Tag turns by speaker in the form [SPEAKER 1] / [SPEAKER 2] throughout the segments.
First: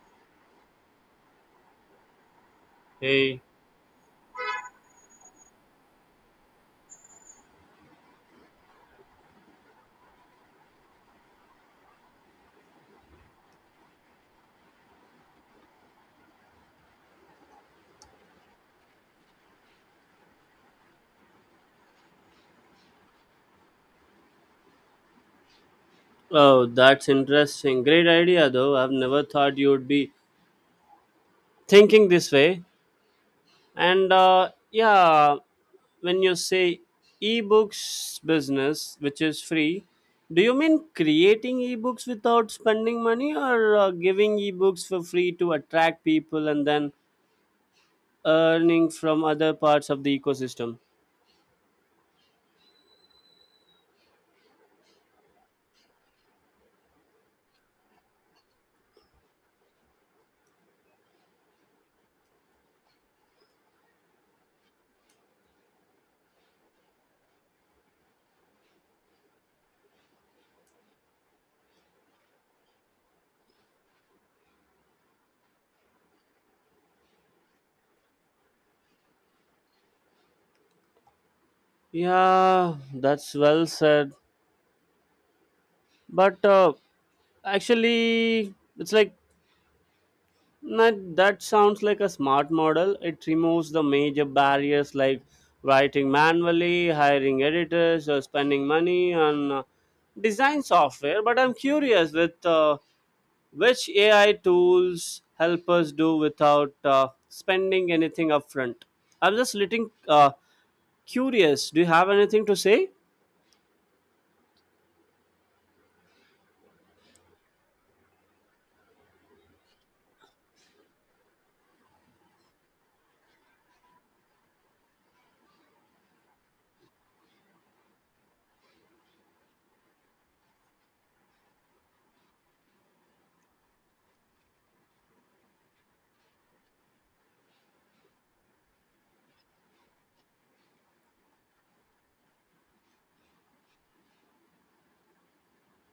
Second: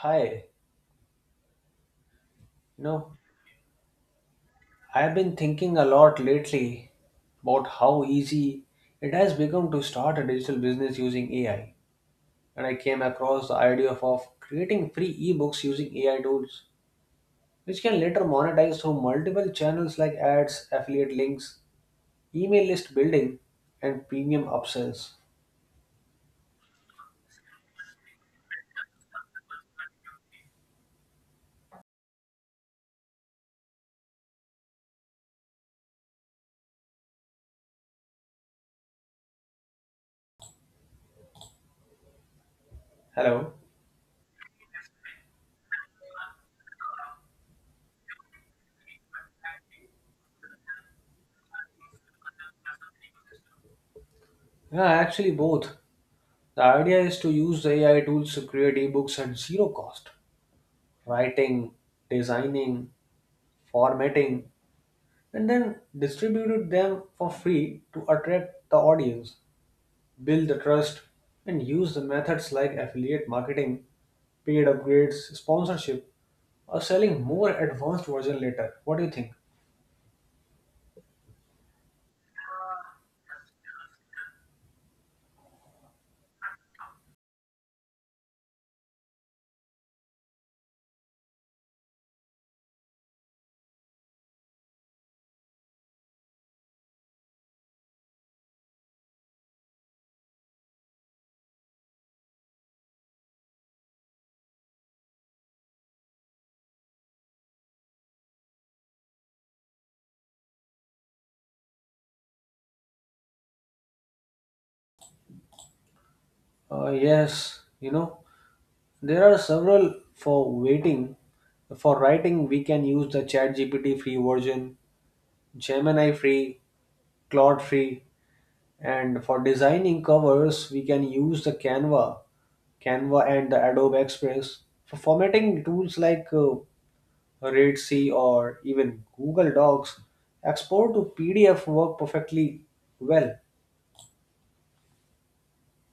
[SPEAKER 1] Hi, you know,
[SPEAKER 2] Hey.
[SPEAKER 1] I've been thinking a lot lately about how easy it has become to start a digital business using AI. And I came across the idea of creating free ebooks using AI tools, which can later monetize through multiple channels like ads, affiliate links, email list building, and premium upsells.
[SPEAKER 2] Oh, that's interesting. Great idea, though. I've never thought you'd be thinking this way. And yeah, when you say ebooks business, which is free, do you mean creating ebooks without spending money
[SPEAKER 1] Hello?
[SPEAKER 2] or giving ebooks for free to attract people and then earning from other parts of the ecosystem?
[SPEAKER 1] Yeah, actually, both. The idea is to use the AI tools to create ebooks at zero cost, writing, designing, formatting and then distributed them for free to attract the audience, build the trust, and use the methods like affiliate marketing, paid upgrades, sponsorship, or selling more advanced version later. What do you think?
[SPEAKER 2] Yeah, that's well said. But actually, it's like that sounds like a smart model. It removes the major barriers like writing manually, hiring editors, or spending money on design software. But I'm curious with which AI tools help us do without spending anything upfront. I'm just little curious. Do you have anything to say?
[SPEAKER 1] Yes, there are several for waiting. For writing, we can use the ChatGPT free version, Gemini free, Claude free, and for designing covers, we can use the Canva and the Adobe Express. For formatting tools like Redsy or even Google Docs, export to PDF work perfectly well.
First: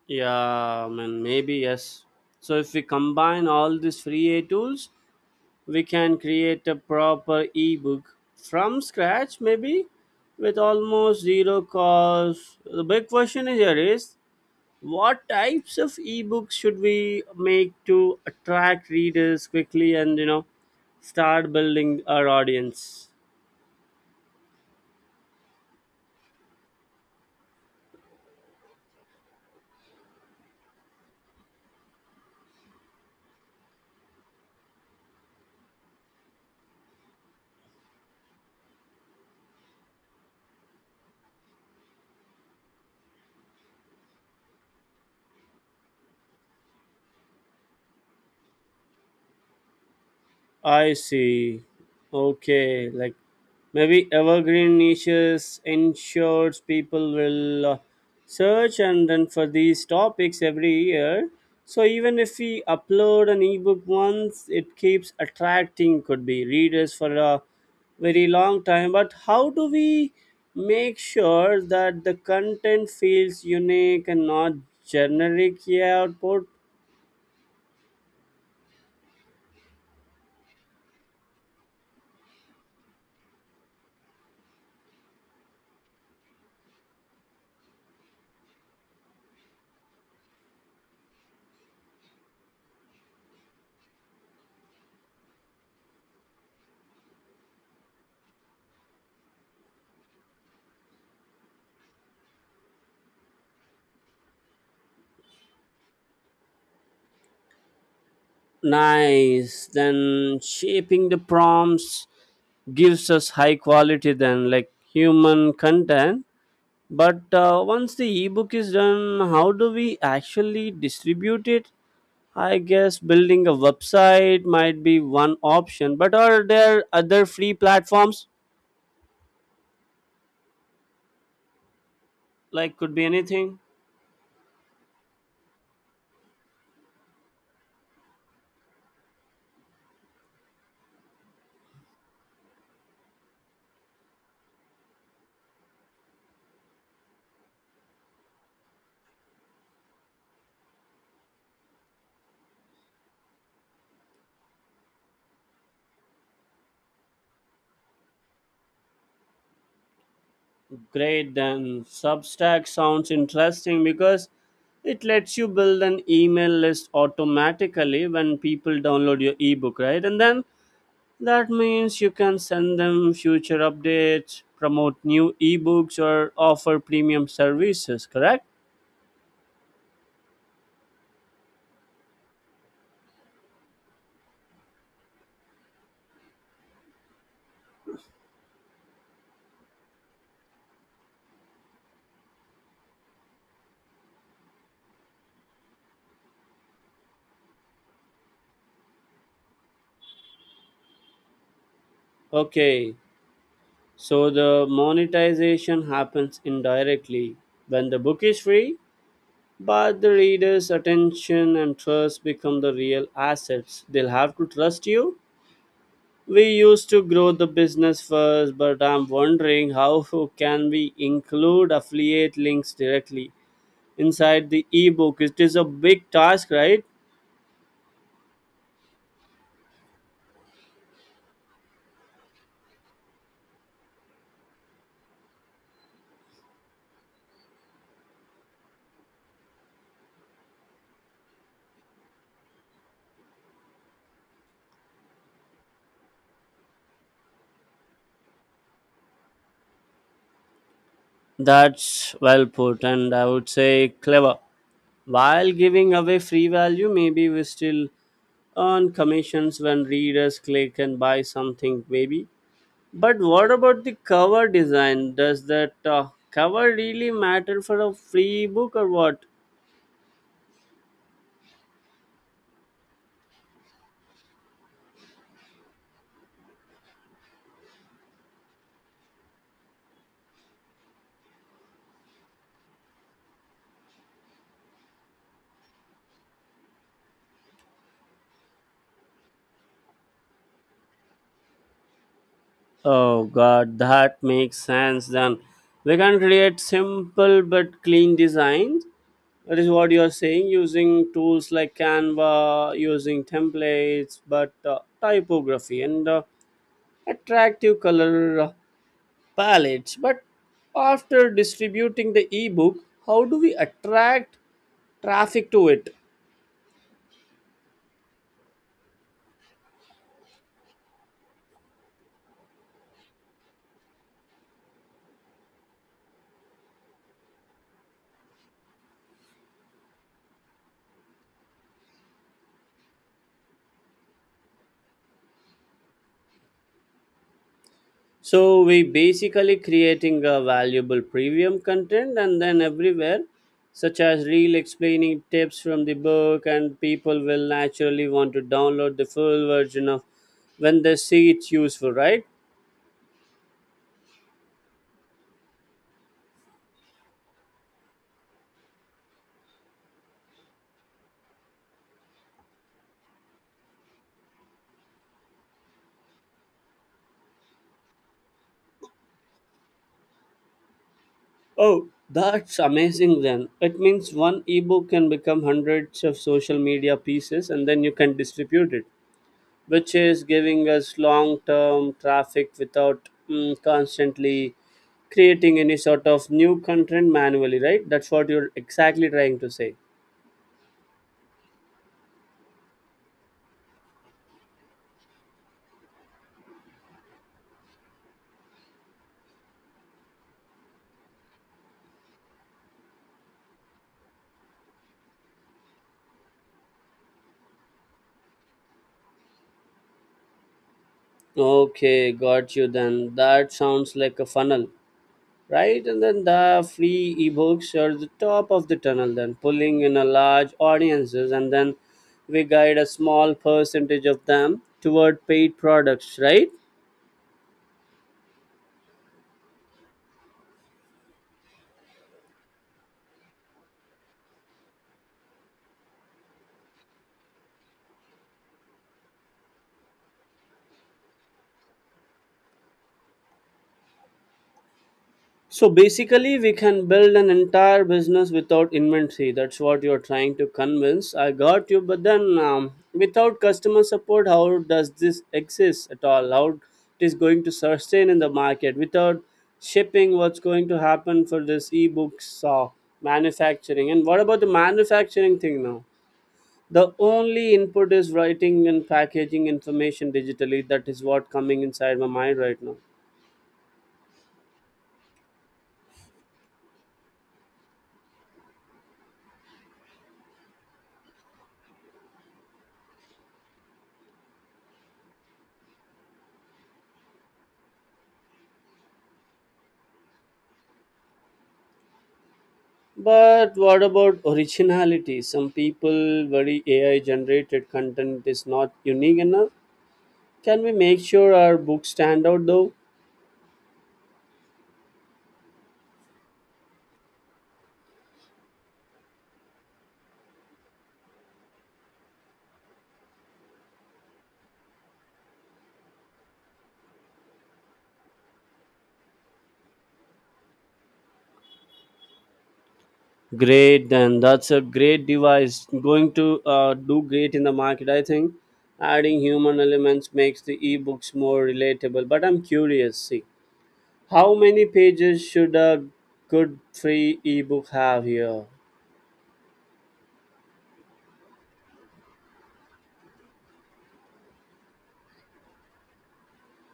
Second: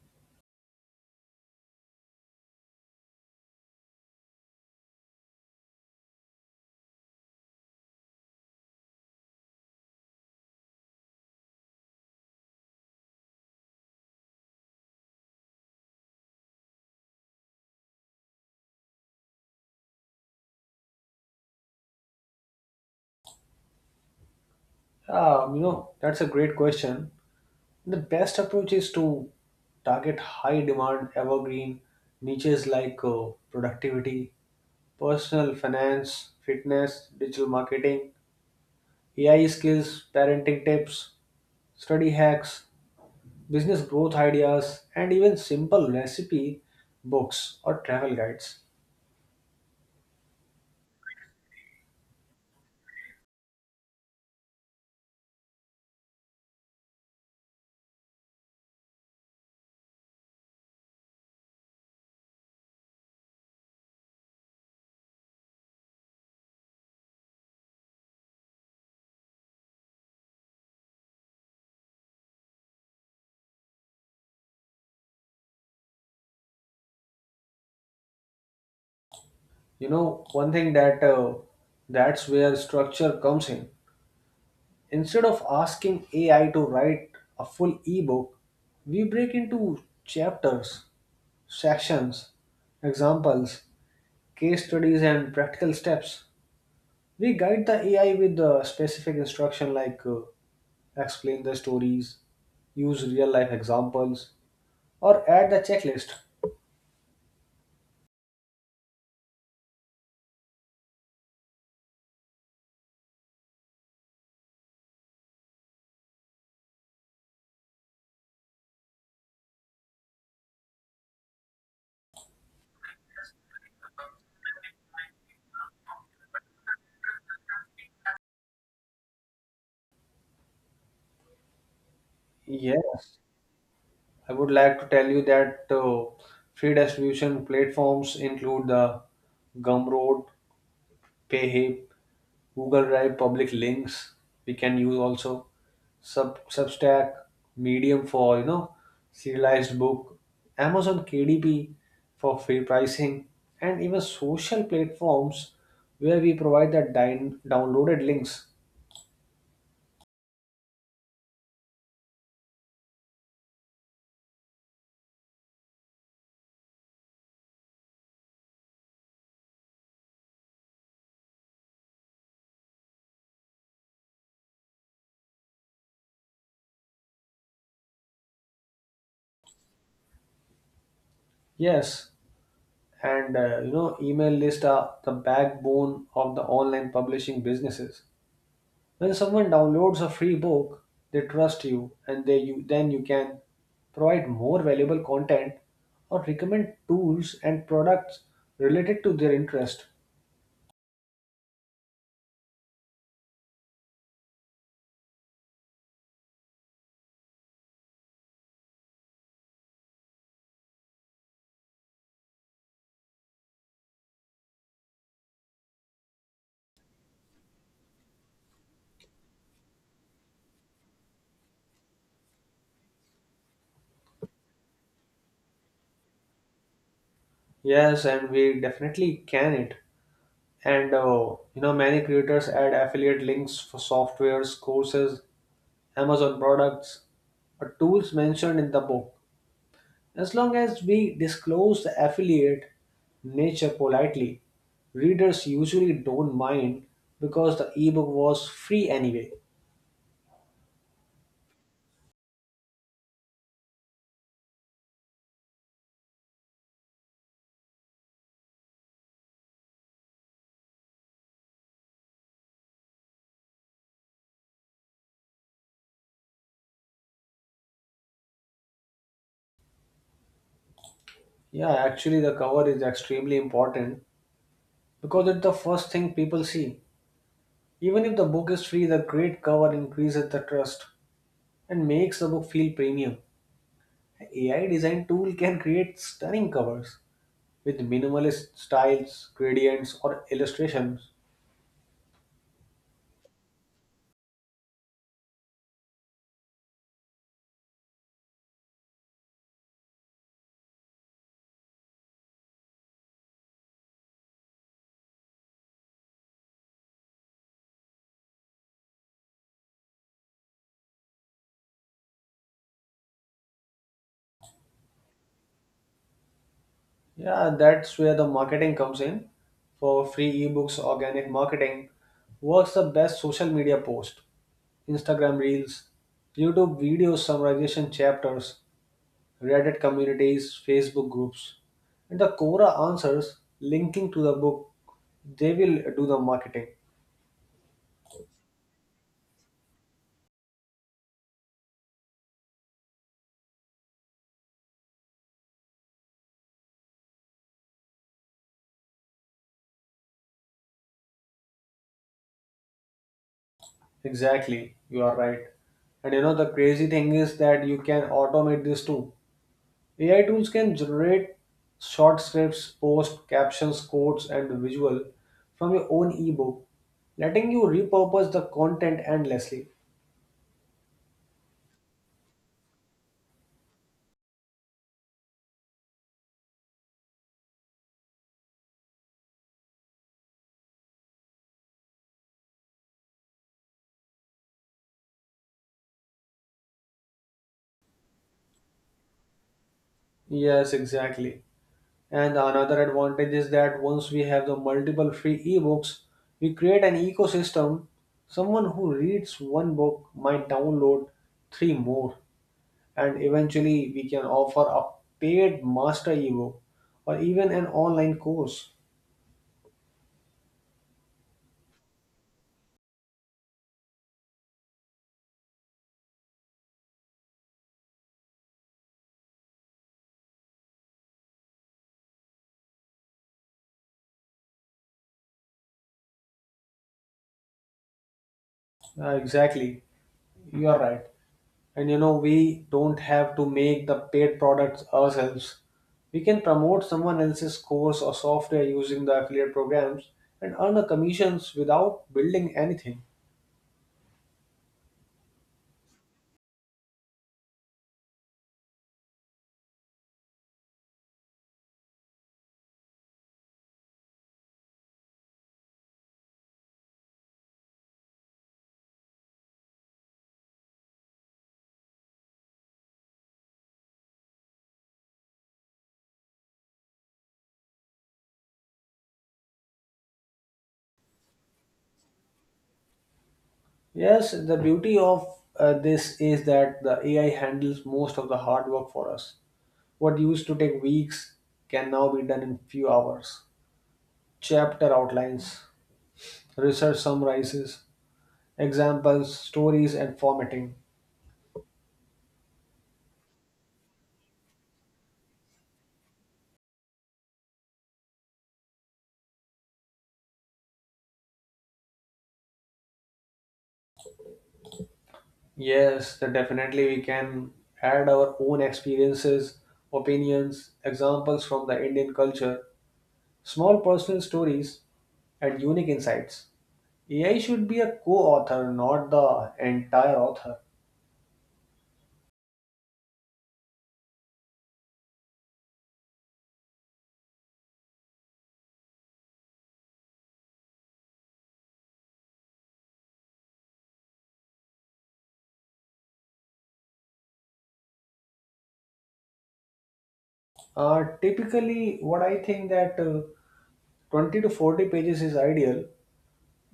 [SPEAKER 2] Yeah, I mean, maybe yes. So if we combine all these free AI tools, we can create a proper ebook from scratch, maybe with almost zero cost. The big question is here is what types of ebooks should we make to attract readers quickly and start building our audience.
[SPEAKER 1] That's a great question. The best approach is to target high demand evergreen niches like productivity, personal finance, fitness, digital marketing, AI skills, parenting tips, study hacks, business growth ideas, and even simple recipe books or travel guides.
[SPEAKER 2] I see. Okay, like maybe evergreen niches ensures people will search and then for these topics every year. So even if we upload an ebook once, it keeps attracting could be readers for a very long time. But how do we make sure that the content feels unique and not generic? Yeah, output.
[SPEAKER 1] You know, one thing that That's where structure comes in. Instead of asking AI to write a full ebook, we break into chapters, sections, examples, case studies, and practical steps. We guide the AI with the specific instruction like explain the stories, use real life examples, or add the checklist.
[SPEAKER 2] Nice. Then shaping the prompts gives us high quality then like human content. But once the ebook is done, how do we actually distribute it? I guess building a website might be one option, but are there other free platforms? Like could be
[SPEAKER 1] Yes,
[SPEAKER 2] anything.
[SPEAKER 1] I would like to tell you that free distribution platforms include the Gumroad, PayHip, Google Drive, public links we can use also Substack, Medium for serialized book, Amazon KDP for free pricing, and even social platforms where we provide the downloaded links.
[SPEAKER 2] Great, then Substack sounds interesting because it lets you build an email list automatically when people download your ebook, right? And then that means you can send them future updates, promote new ebooks, or offer premium services, correct?
[SPEAKER 1] Yes, and email lists are the backbone of the online publishing businesses. When someone downloads a free book, they trust you and they you then you can provide more valuable content or recommend tools and products related to their interest.
[SPEAKER 2] Okay, so the monetization happens indirectly when the book is free, but the reader's attention and trust become the real assets. They'll have to trust you. We used to grow the business first, but I'm wondering how can we include affiliate links directly inside the ebook? It is a big task, right?
[SPEAKER 1] Yes, and we definitely can it. And many creators add affiliate links for softwares, courses, Amazon products, or tools mentioned in the book. As long as we disclose the affiliate nature politely, readers usually don't mind because the ebook was free anyway.
[SPEAKER 2] That's well put, and I would say clever. While giving away free value, maybe we still earn commissions when readers click and buy something, maybe. But what about the cover design? Does that cover really matter for a free book or what?
[SPEAKER 1] Yeah, actually, the cover is extremely important because it's the first thing people see. Even if the book is free, the great cover increases the trust and makes the book feel premium. AI design tool can create stunning covers with minimalist styles, gradients, or illustrations.
[SPEAKER 2] Oh god, that makes sense then. We can create simple but clean designs. That is what you are saying, using tools like Canva, using templates, but typography and attractive color palettes. But after distributing the ebook, how do we attract traffic to it?
[SPEAKER 1] Yeah, that's where the marketing comes in. For free ebooks, organic marketing works the best social media post, Instagram reels, YouTube videos, summarization chapters, Reddit communities, Facebook groups. And the Cora answers linking to the book, they will do the marketing.
[SPEAKER 2] So we basically creating a valuable premium content and then everywhere, such as real explaining tips from the book, and people will naturally want to download the full version of when they see it's useful, right?
[SPEAKER 1] Exactly, you are right. And the crazy thing is that you can automate this too. AI tools can generate short scripts, post captions, quotes, and visual from your own ebook, letting you repurpose the content endlessly.
[SPEAKER 2] Oh, that's amazing then. It means one ebook can become hundreds of social media pieces and then you can distribute it, which is giving us long term traffic without constantly creating any sort of new content manually, right? That's what you're exactly trying to say.
[SPEAKER 1] Yes, exactly. And another advantage is that once we have the multiple free ebooks, we create an ecosystem. Someone who reads one book might download three more, and eventually we can offer a paid master ebook or even an online course.
[SPEAKER 2] Okay, got you then. That sounds like a funnel, right? And then the free ebooks are the top of the tunnel, then pulling in a large audiences, and then we guide a small percentage of them toward paid products, right?
[SPEAKER 1] Exactly, you are right. And we don't have to make the paid products ourselves. We can promote someone else's course or software using the affiliate programs and earn the commissions without building anything.
[SPEAKER 2] So basically, we can build an entire business without inventory. That's what you're trying to convince. I got you, but then without customer support, how does this exist at all? How it is going to sustain in the market without shipping? What's going to happen for this ebooks manufacturing? And what about the manufacturing thing now? The only input is writing and packaging information digitally. That is what coming inside my mind right now.
[SPEAKER 1] Yes, the beauty of this is that the AI handles most of the hard work for us. What used to take weeks can now be done in few hours. Chapter outlines, research summarizes, examples, stories and formatting.
[SPEAKER 2] But what about originality? Some people worry AI generated content is not unique enough. Can we make sure our books stand out though?
[SPEAKER 1] Yes, that definitely we can add our own experiences, opinions, examples from the Indian culture, small personal stories, and unique insights. AI should be a co-author, not the entire author.
[SPEAKER 2] Great, then that's a great device. Going to do great in the market, I think. Adding human elements makes the ebooks more relatable. But I'm curious, see, how many pages should a good free ebook have here?
[SPEAKER 1] Typically, what I think that 20 to 40 pages is ideal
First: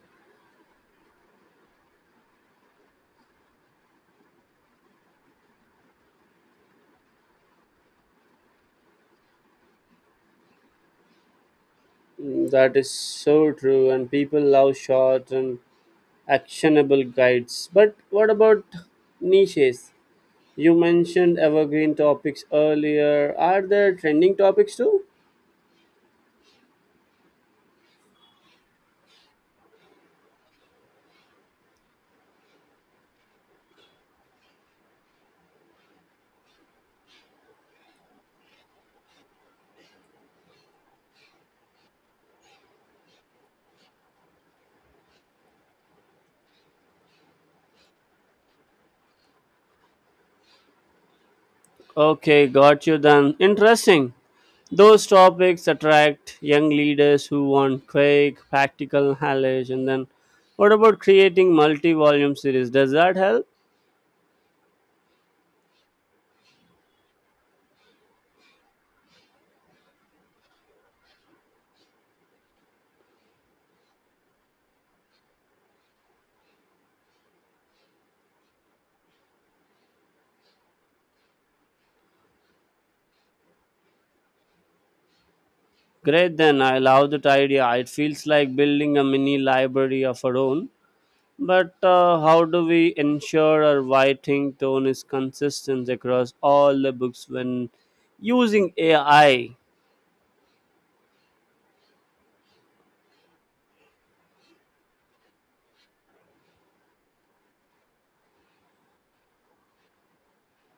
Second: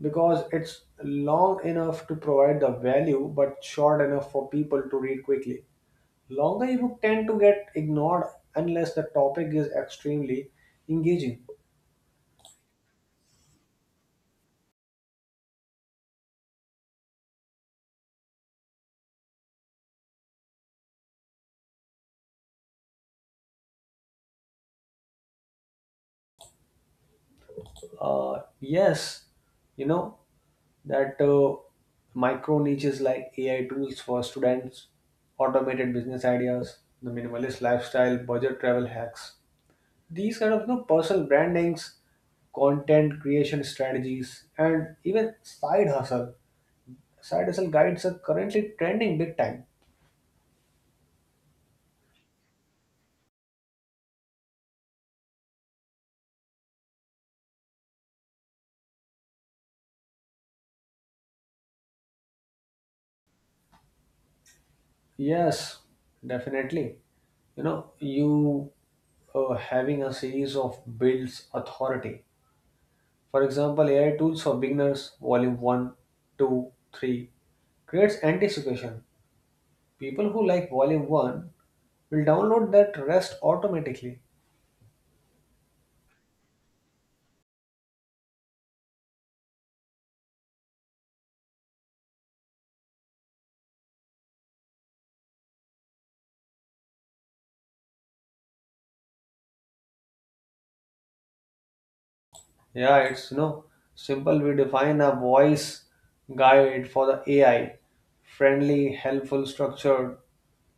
[SPEAKER 1] because it's long enough to provide the value but short enough for people to read quickly. Longer ebook tend to get ignored unless the topic is extremely engaging.
[SPEAKER 2] Mm, that is so true, and people love short and actionable guides. But what about niches? You mentioned evergreen topics earlier. Are there trending topics too?
[SPEAKER 1] Yes, you know that Micro niches like AI tools for students, automated business ideas, the minimalist lifestyle, budget travel hacks. These kind of personal brandings, content creation strategies, and even side hustle. Side hustle guides are currently trending big time.
[SPEAKER 2] Okay, got you then. Interesting. Those topics attract young leaders who want quick, practical knowledge. And then, what about creating multi volume series? Does that help?
[SPEAKER 1] Yes, definitely. You know, you Having a series of builds authority. For example, AI tools for beginners, volume one, 2, 3 creates anticipation. People who like volume 1 will download that rest automatically.
[SPEAKER 2] Great, then I love that idea. It feels like building a mini library of our own. But how do we ensure our writing tone is consistent across all the books when using AI?
[SPEAKER 1] Yeah, it's you know Simple. We define a voice guide for the AI, friendly, helpful, structured,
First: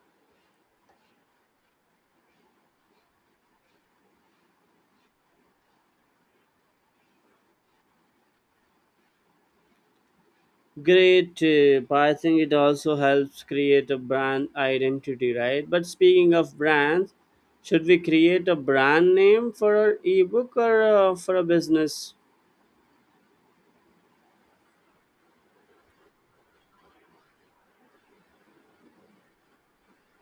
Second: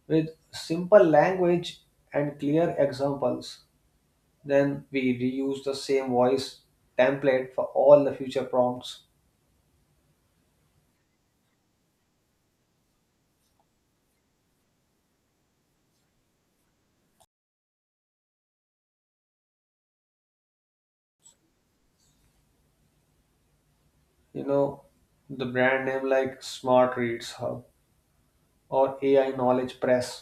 [SPEAKER 1] with simple language and clear examples. Then we reuse the same voice template for all the future prompts.
[SPEAKER 2] Great tip. I think it also helps create a brand identity, right? But speaking of brands, should we create a brand name for our ebook or for a business?
[SPEAKER 1] you know the brand name like smart reads hub or AI knowledge press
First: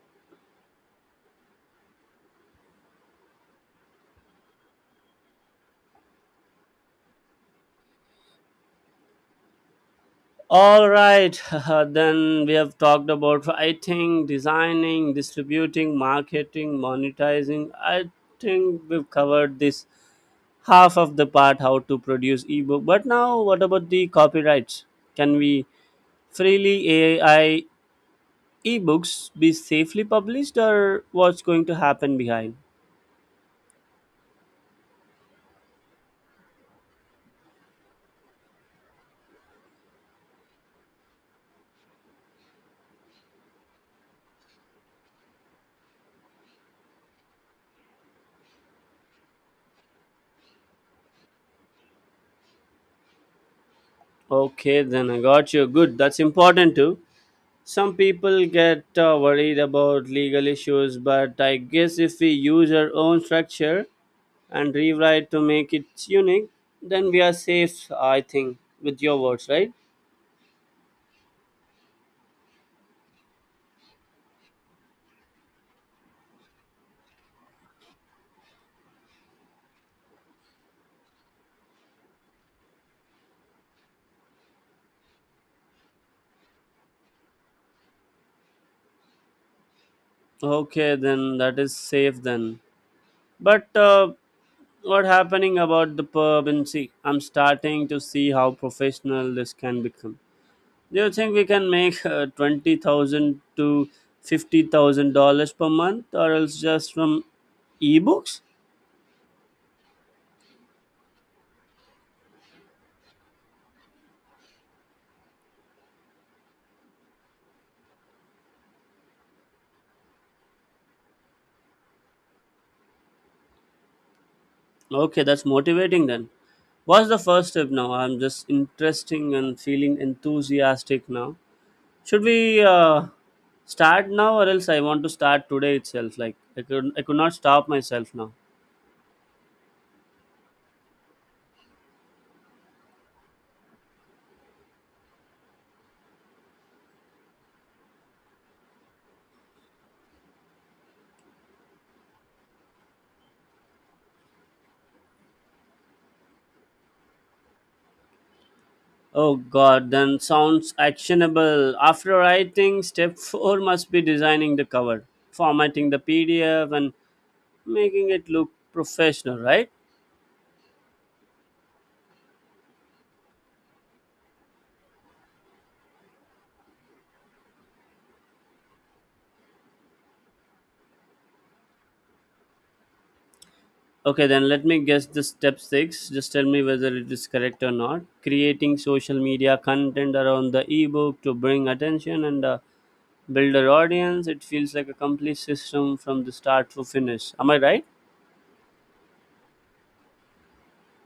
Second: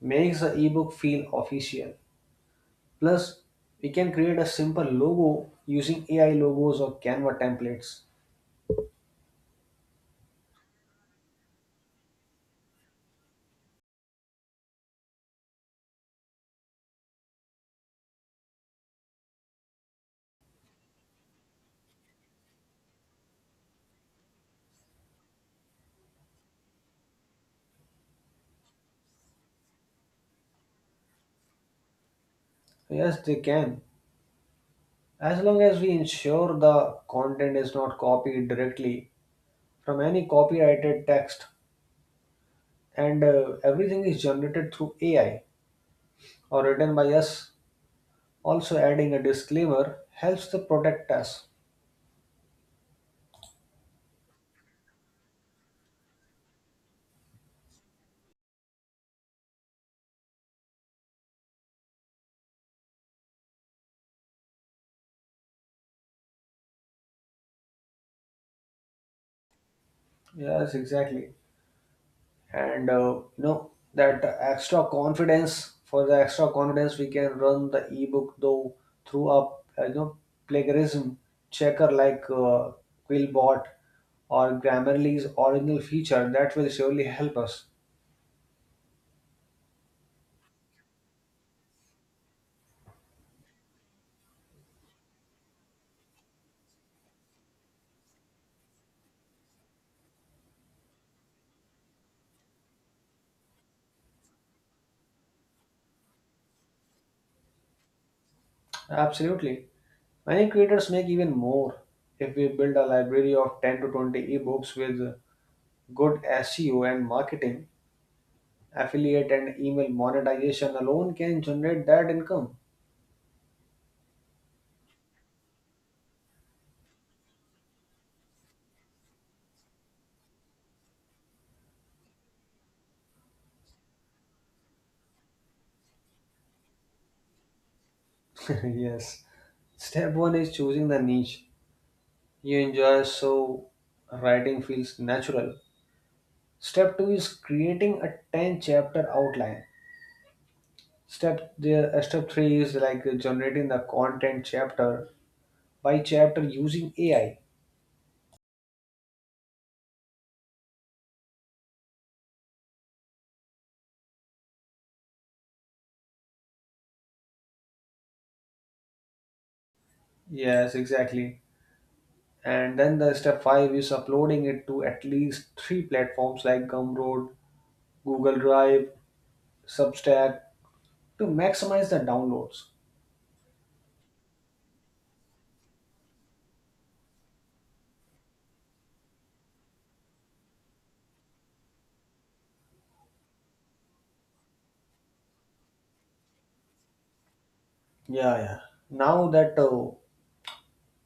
[SPEAKER 1] makes the ebook feel official. Plus we can create a simple logo using AI logos or Canva templates.
[SPEAKER 2] All right, then we have talked about writing, designing, distributing, marketing, monetizing. I think we've covered this half of the part how to produce ebook, but now what about the copyrights? Can we freely AI ebooks be safely published or what's going to happen behind?
[SPEAKER 1] Yes, they can, as long as we ensure the content is not copied directly from any copyrighted text, and everything is generated through AI or written by us. Also adding a disclaimer helps to protect us.
[SPEAKER 2] Okay, then I got you. Good, that's important too. Some people get worried about legal issues, but I guess if we use our own structure and rewrite to make it unique, then we are safe, I think, with your words, right?
[SPEAKER 1] Yes, exactly. And you know that extra confidence. For the extra confidence we can run the ebook though through a you know plagiarism checker like Quillbot or Grammarly's original feature. That will surely help us.
[SPEAKER 2] Okay, then that is safe then. But what happening about the permanency? I'm starting to see how professional this can become. Do you think we can make twenty thousand to fifty thousand dollars per month, or else just from ebooks?
[SPEAKER 1] Absolutely, many creators make even more. If we build a library of 10 to 20 ebooks with good SEO and marketing, affiliate and email monetization alone can generate that income.
[SPEAKER 2] Okay, that's motivating then. What's the first step now? I'm just interesting and feeling enthusiastic now. Should we start now, or else I want to start today itself? Like I could not stop myself now.
[SPEAKER 1] Yes. Step one is choosing the niche you enjoy so writing feels natural. Step two is creating a 10 chapter outline. Step three is like generating the content chapter by chapter using AI.
[SPEAKER 2] Oh god, then sounds actionable. After writing, step 4 must be designing the cover, formatting the PDF, and making it look professional, right?
[SPEAKER 1] Yes, exactly. And then the step five is uploading it to at least three platforms like Gumroad, Google Drive, Substack to maximize the downloads.
[SPEAKER 2] Okay, then let me guess the step 6. Just tell me whether it is correct or not. Creating social media content around the ebook to bring attention and build an audience. It feels like a complete system from the start to finish. Am I right?
[SPEAKER 1] Yeah, yeah. Now that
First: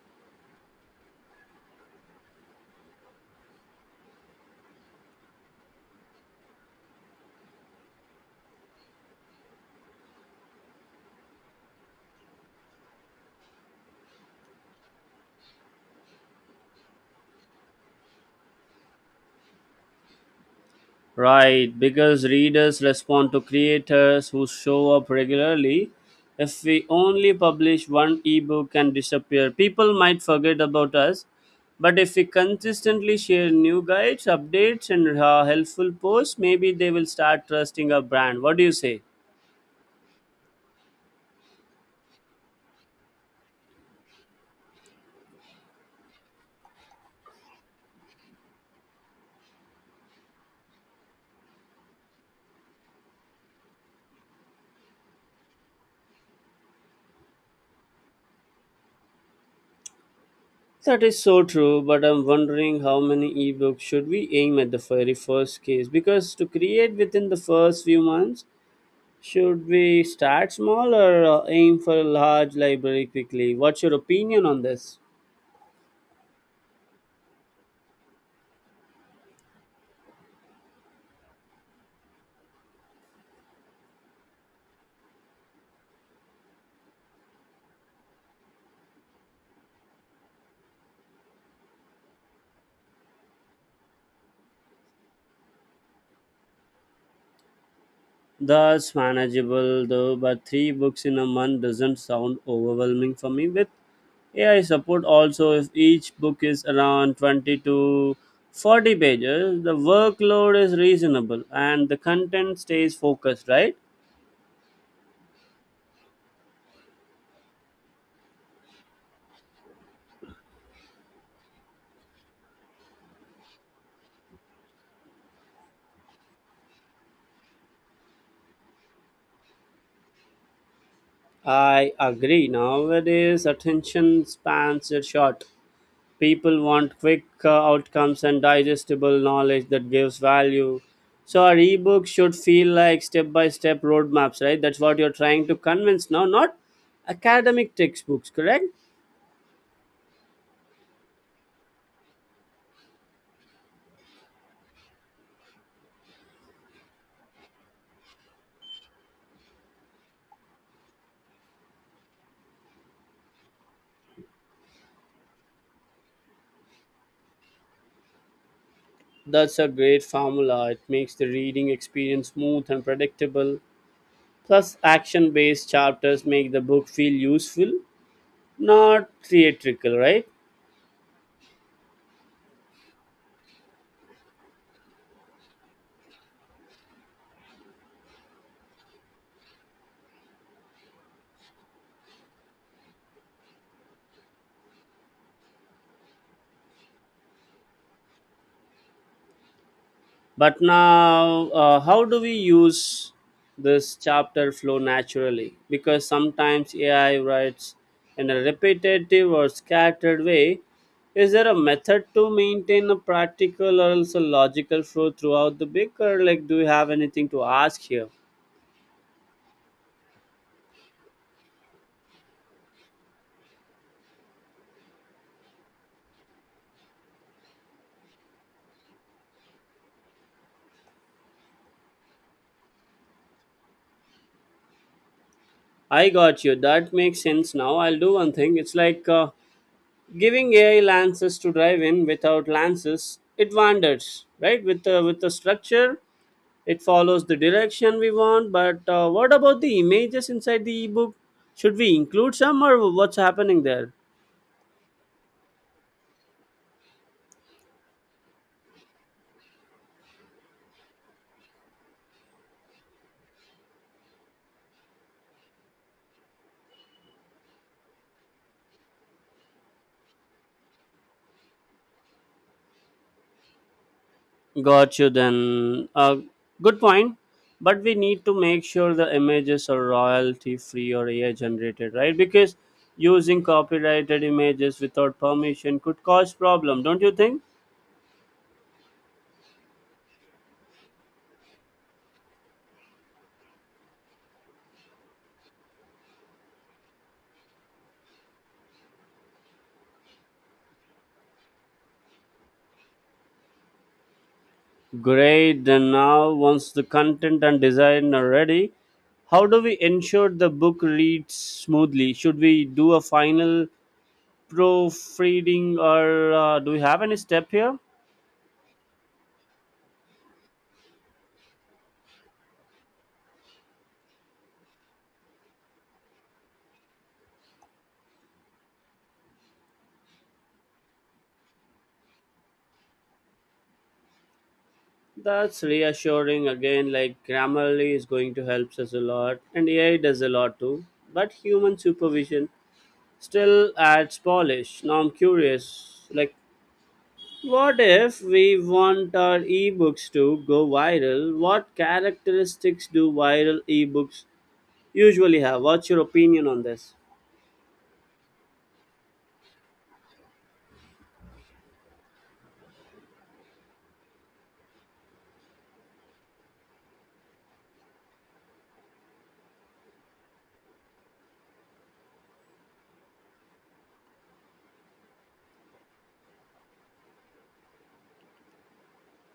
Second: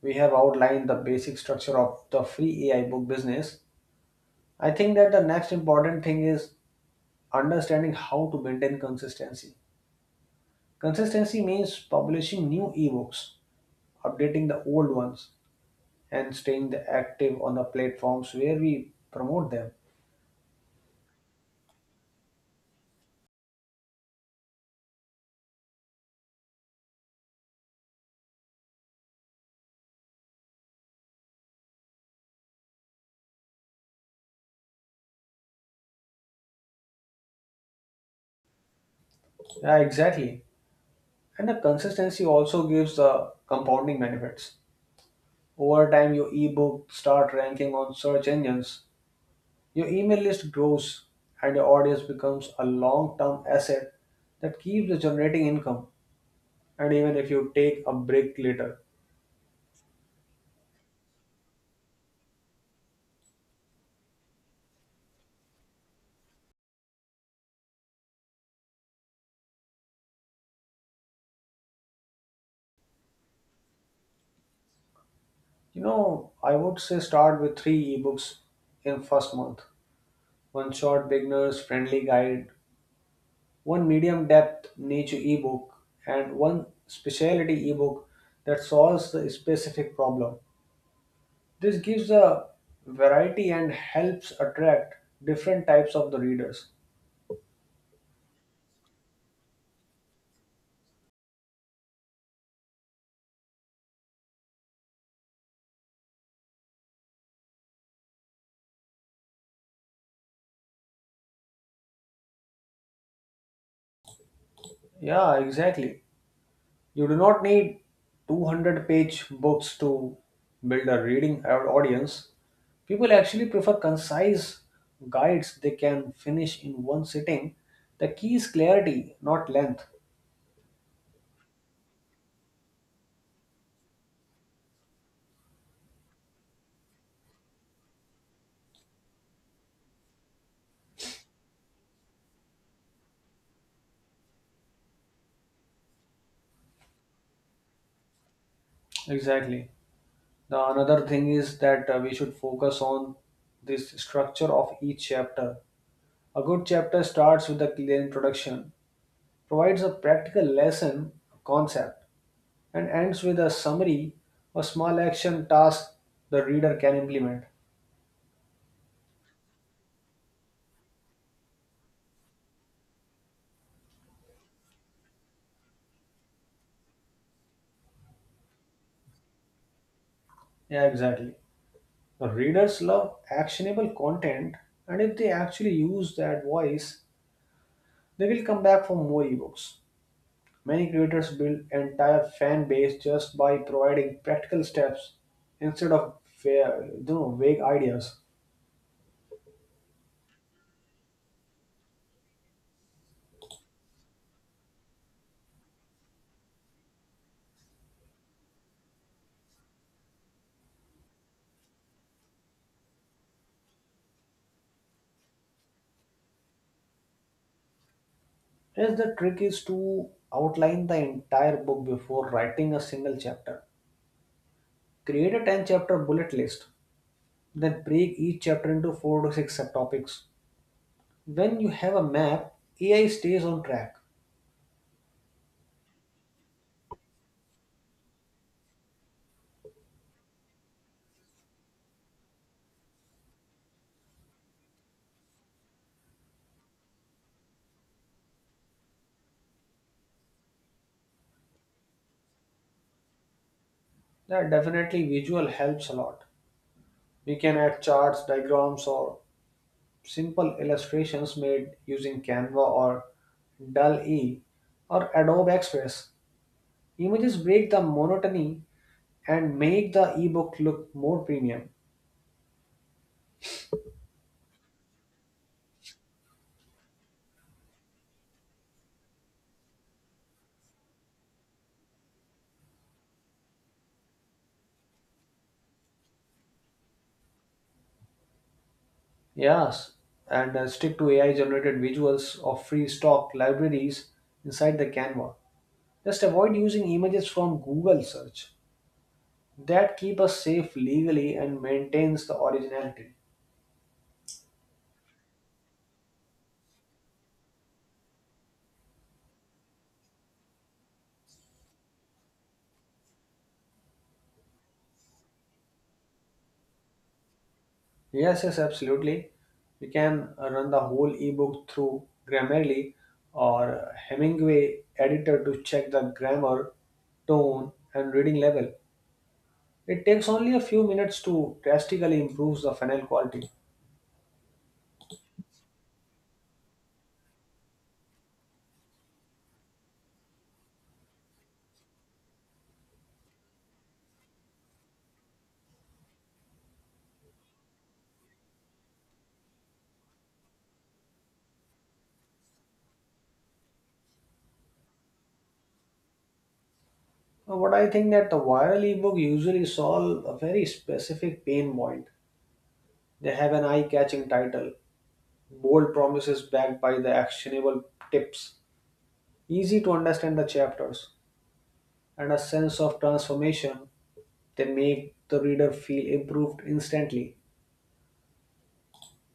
[SPEAKER 1] we have outlined the basic structure of the free AI book business, I think that the next important thing is understanding how to maintain consistency. Consistency means publishing new ebooks, updating the old ones, and staying the active on the platforms where we promote them.
[SPEAKER 2] Right, because readers respond to creators who show up regularly. If we only publish one ebook and disappear, people might forget about us. But if we consistently share new guides, updates, and helpful posts, maybe they will start trusting our brand. What do you say?
[SPEAKER 1] Yeah, exactly. And the consistency also gives the compounding benefits. Over time, your ebook start ranking on search engines. Your email list grows and your audience becomes a long term asset that keeps generating income. And even if you take a break later,
[SPEAKER 2] That is so true, but I'm wondering how many ebooks should we aim at the very first case? Because to create within the first few months, should we start small or aim for a large library quickly? What's your opinion on this?
[SPEAKER 1] I would say start with three ebooks in first month, one short beginners friendly guide, one medium depth niche ebook, and one specialty ebook that solves the specific problem. This gives a variety and helps attract different types of the readers.
[SPEAKER 2] That's manageable though, but three books in a month doesn't sound overwhelming for me. With AI support, also, if each book is around 20 to 40 pages, the workload is reasonable and the content stays focused, right?
[SPEAKER 1] Yeah, exactly. You do not need 200-page books to build a reading audience. People actually prefer concise guides they can finish in one sitting. The key is clarity, not length.
[SPEAKER 2] I agree. Nowadays, attention spans are short. People want quick outcomes and digestible knowledge that gives value, so our ebook should feel like step by step roadmaps, right? That's what you're trying to convince now, not academic textbooks, correct?
[SPEAKER 1] Exactly. The another thing is that we should focus on this structure of each chapter. A good chapter starts with a clear introduction, provides a practical lesson, concept, and ends with a summary or small action task the reader can implement.
[SPEAKER 2] That's a great formula. It makes the reading experience smooth and predictable. Plus action based chapters make the book feel useful, not theatrical, right?
[SPEAKER 1] Yeah, exactly. Now, readers love actionable content, and if they actually use that voice, they will come back for more ebooks. Many creators build entire fan base just by providing practical steps instead of fair, vague ideas.
[SPEAKER 2] But now, how do we use this chapter flow naturally? Because sometimes AI writes in a repetitive or scattered way. Is there a method to maintain a practical or also logical flow throughout the book, or like do you have anything to ask here?
[SPEAKER 1] Yes, the trick is to outline the entire book before writing a single chapter. Create a 10 chapter bullet list, then break each chapter into 4 to 6 subtopics. When you have a map, AI stays on track.
[SPEAKER 2] I got you. That makes sense now. I'll do one thing. It's like giving AI lances to drive in. Without lances, it wanders, right? With a structure it follows the direction we want, but what about the images inside the ebook? Should we include some or what's happening there?
[SPEAKER 1] Yeah, definitely visual helps a lot. We can add charts, diagrams, or simple illustrations made using Canva or DALL-E or Adobe Express. Images break the monotony and make the ebook look more premium.
[SPEAKER 2] Got you then. Good point. But we need to make sure the images are royalty free or AI generated, right? Because using copyrighted images without permission could cause problem, don't you think?
[SPEAKER 1] Yes, and stick to AI-generated visuals of free stock libraries inside the Canva. Just avoid using images from Google search. That keep us safe legally and maintains the originality.
[SPEAKER 2] Great. Then now, once the content and design are ready, how do we ensure the book reads smoothly? Should we do a final proofreading or do we have any step here?
[SPEAKER 1] Yes, yes, absolutely. We can run the whole ebook through Grammarly or Hemingway editor to check the grammar, tone, and reading level. It takes only a few minutes to drastically improve the final quality.
[SPEAKER 2] That's reassuring again. Like Grammarly is going to help us a lot and AI does a lot too, but human supervision still adds polish. Now I'm curious, like, what if we want our ebooks to go viral? What characteristics do viral ebooks usually have? What's your opinion on this?
[SPEAKER 1] What I think that the viral ebook usually solve a very specific pain point. They have an eye-catching title, bold promises backed by the actionable tips, easy to understand the chapters, and a sense of transformation. They make the reader feel improved instantly.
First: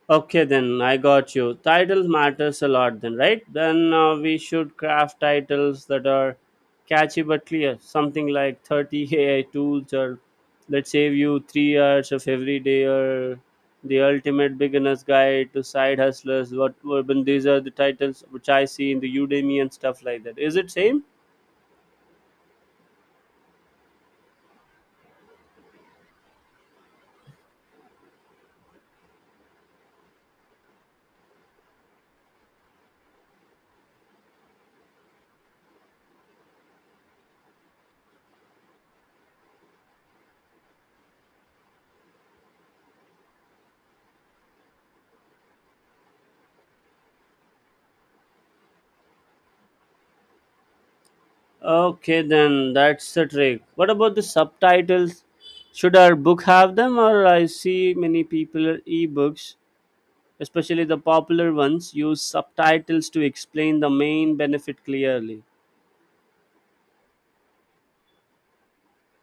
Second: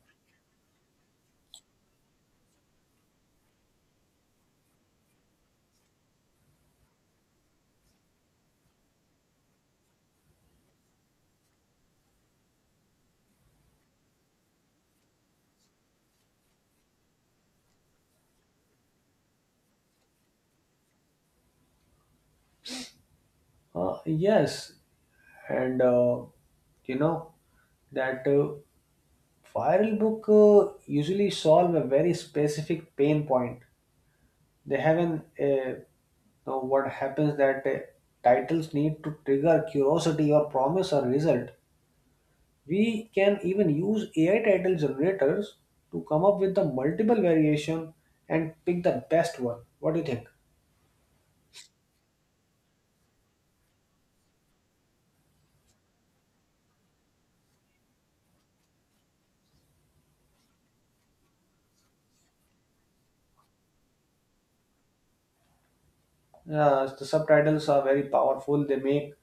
[SPEAKER 2] Okay, then I got you. Titles matters a lot, then, right? Then we should craft titles that are catchy but clear. Something like 30 AI tools or let's save you 3 hours of every day or the ultimate beginner's guide to side hustlers. What urban? These are the titles which I see in the Udemy and stuff like that. Is it same?
[SPEAKER 1] Yes, and you know that viral book usually solve a very specific pain point. They haven't. You know what happens that Titles need to trigger curiosity or promise a result. We can even use AI title generators to come up with the multiple variation and pick the best one. What do you think?
[SPEAKER 2] Okay, then that's the trick. What about the subtitles? Should our book have them, or I see many people are ebooks? Especially the popular ones use subtitles to explain the main benefit clearly.
[SPEAKER 1] Yeah, the subtitles are very powerful. They make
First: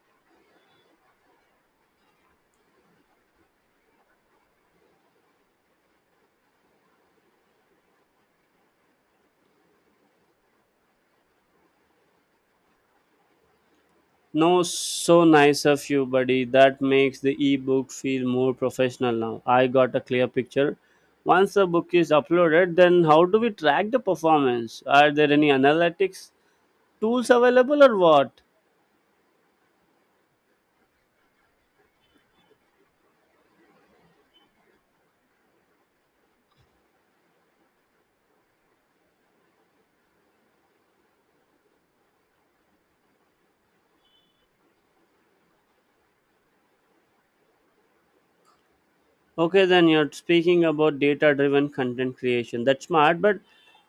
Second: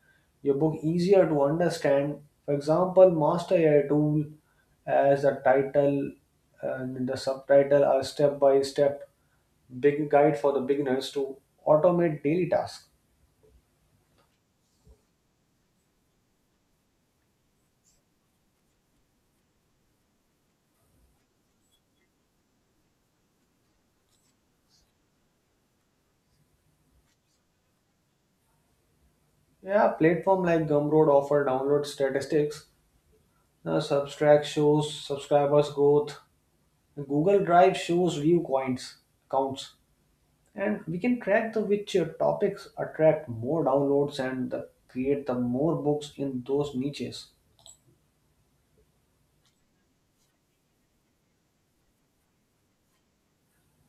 [SPEAKER 1] your book easier to understand. For example, Master AI Tool, as the title and the subtitle are step by step big guide for the beginners to automate daily tasks.
[SPEAKER 2] No, so nice of you, buddy. That makes the ebook feel more professional now. I got a clear picture. Once the book is uploaded, then how do we track the performance? Are there any analytics tools available or what?
[SPEAKER 1] Yeah, platform like Gumroad offer download statistics. Now, Substract shows subscribers growth. Google Drive shows view coins counts. And we can track the which topics attract more downloads and create the more books in those niches.
[SPEAKER 2] Okay, then you're speaking about data driven content creation. That's smart, but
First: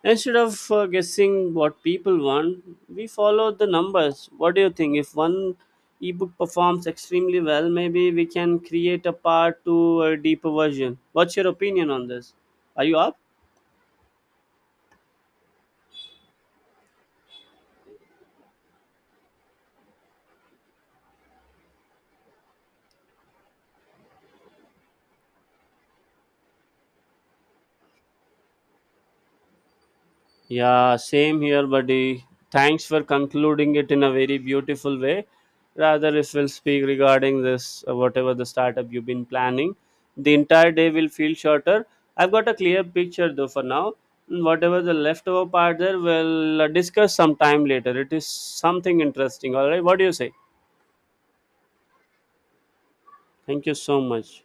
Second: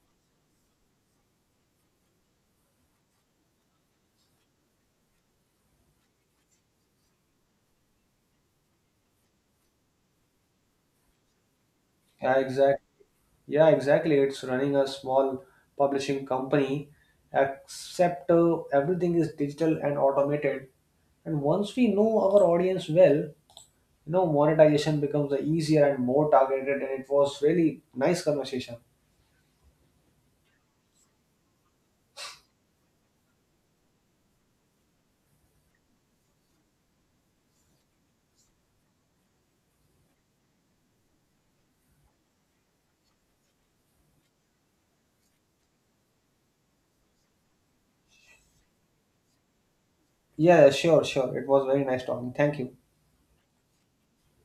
[SPEAKER 2] instead of guessing what people want, we follow the numbers. What do you think? If one ebook performs extremely well, maybe we can create a part to a deeper version. What's your opinion on this?
[SPEAKER 1] Yeah,
[SPEAKER 2] Are
[SPEAKER 1] exactly.
[SPEAKER 2] you up?
[SPEAKER 1] Yeah, exactly, it's running a small publishing company except everything is digital and automated. And once we know our audience well, monetization becomes the easier and more targeted. And it was really nice conversation.
[SPEAKER 2] Yeah, same here, buddy. Thanks for concluding it in a very beautiful way. Rather, if we'll speak regarding this, whatever the startup you've been planning, the entire day will feel shorter. I've got a clear picture though for now. Mm, whatever the leftover part there, we'll discuss sometime later. It is something interesting, all right? What do you say?
[SPEAKER 1] Yeah, sure. It was very nice talking. Thank you.
[SPEAKER 2] Thank you so much.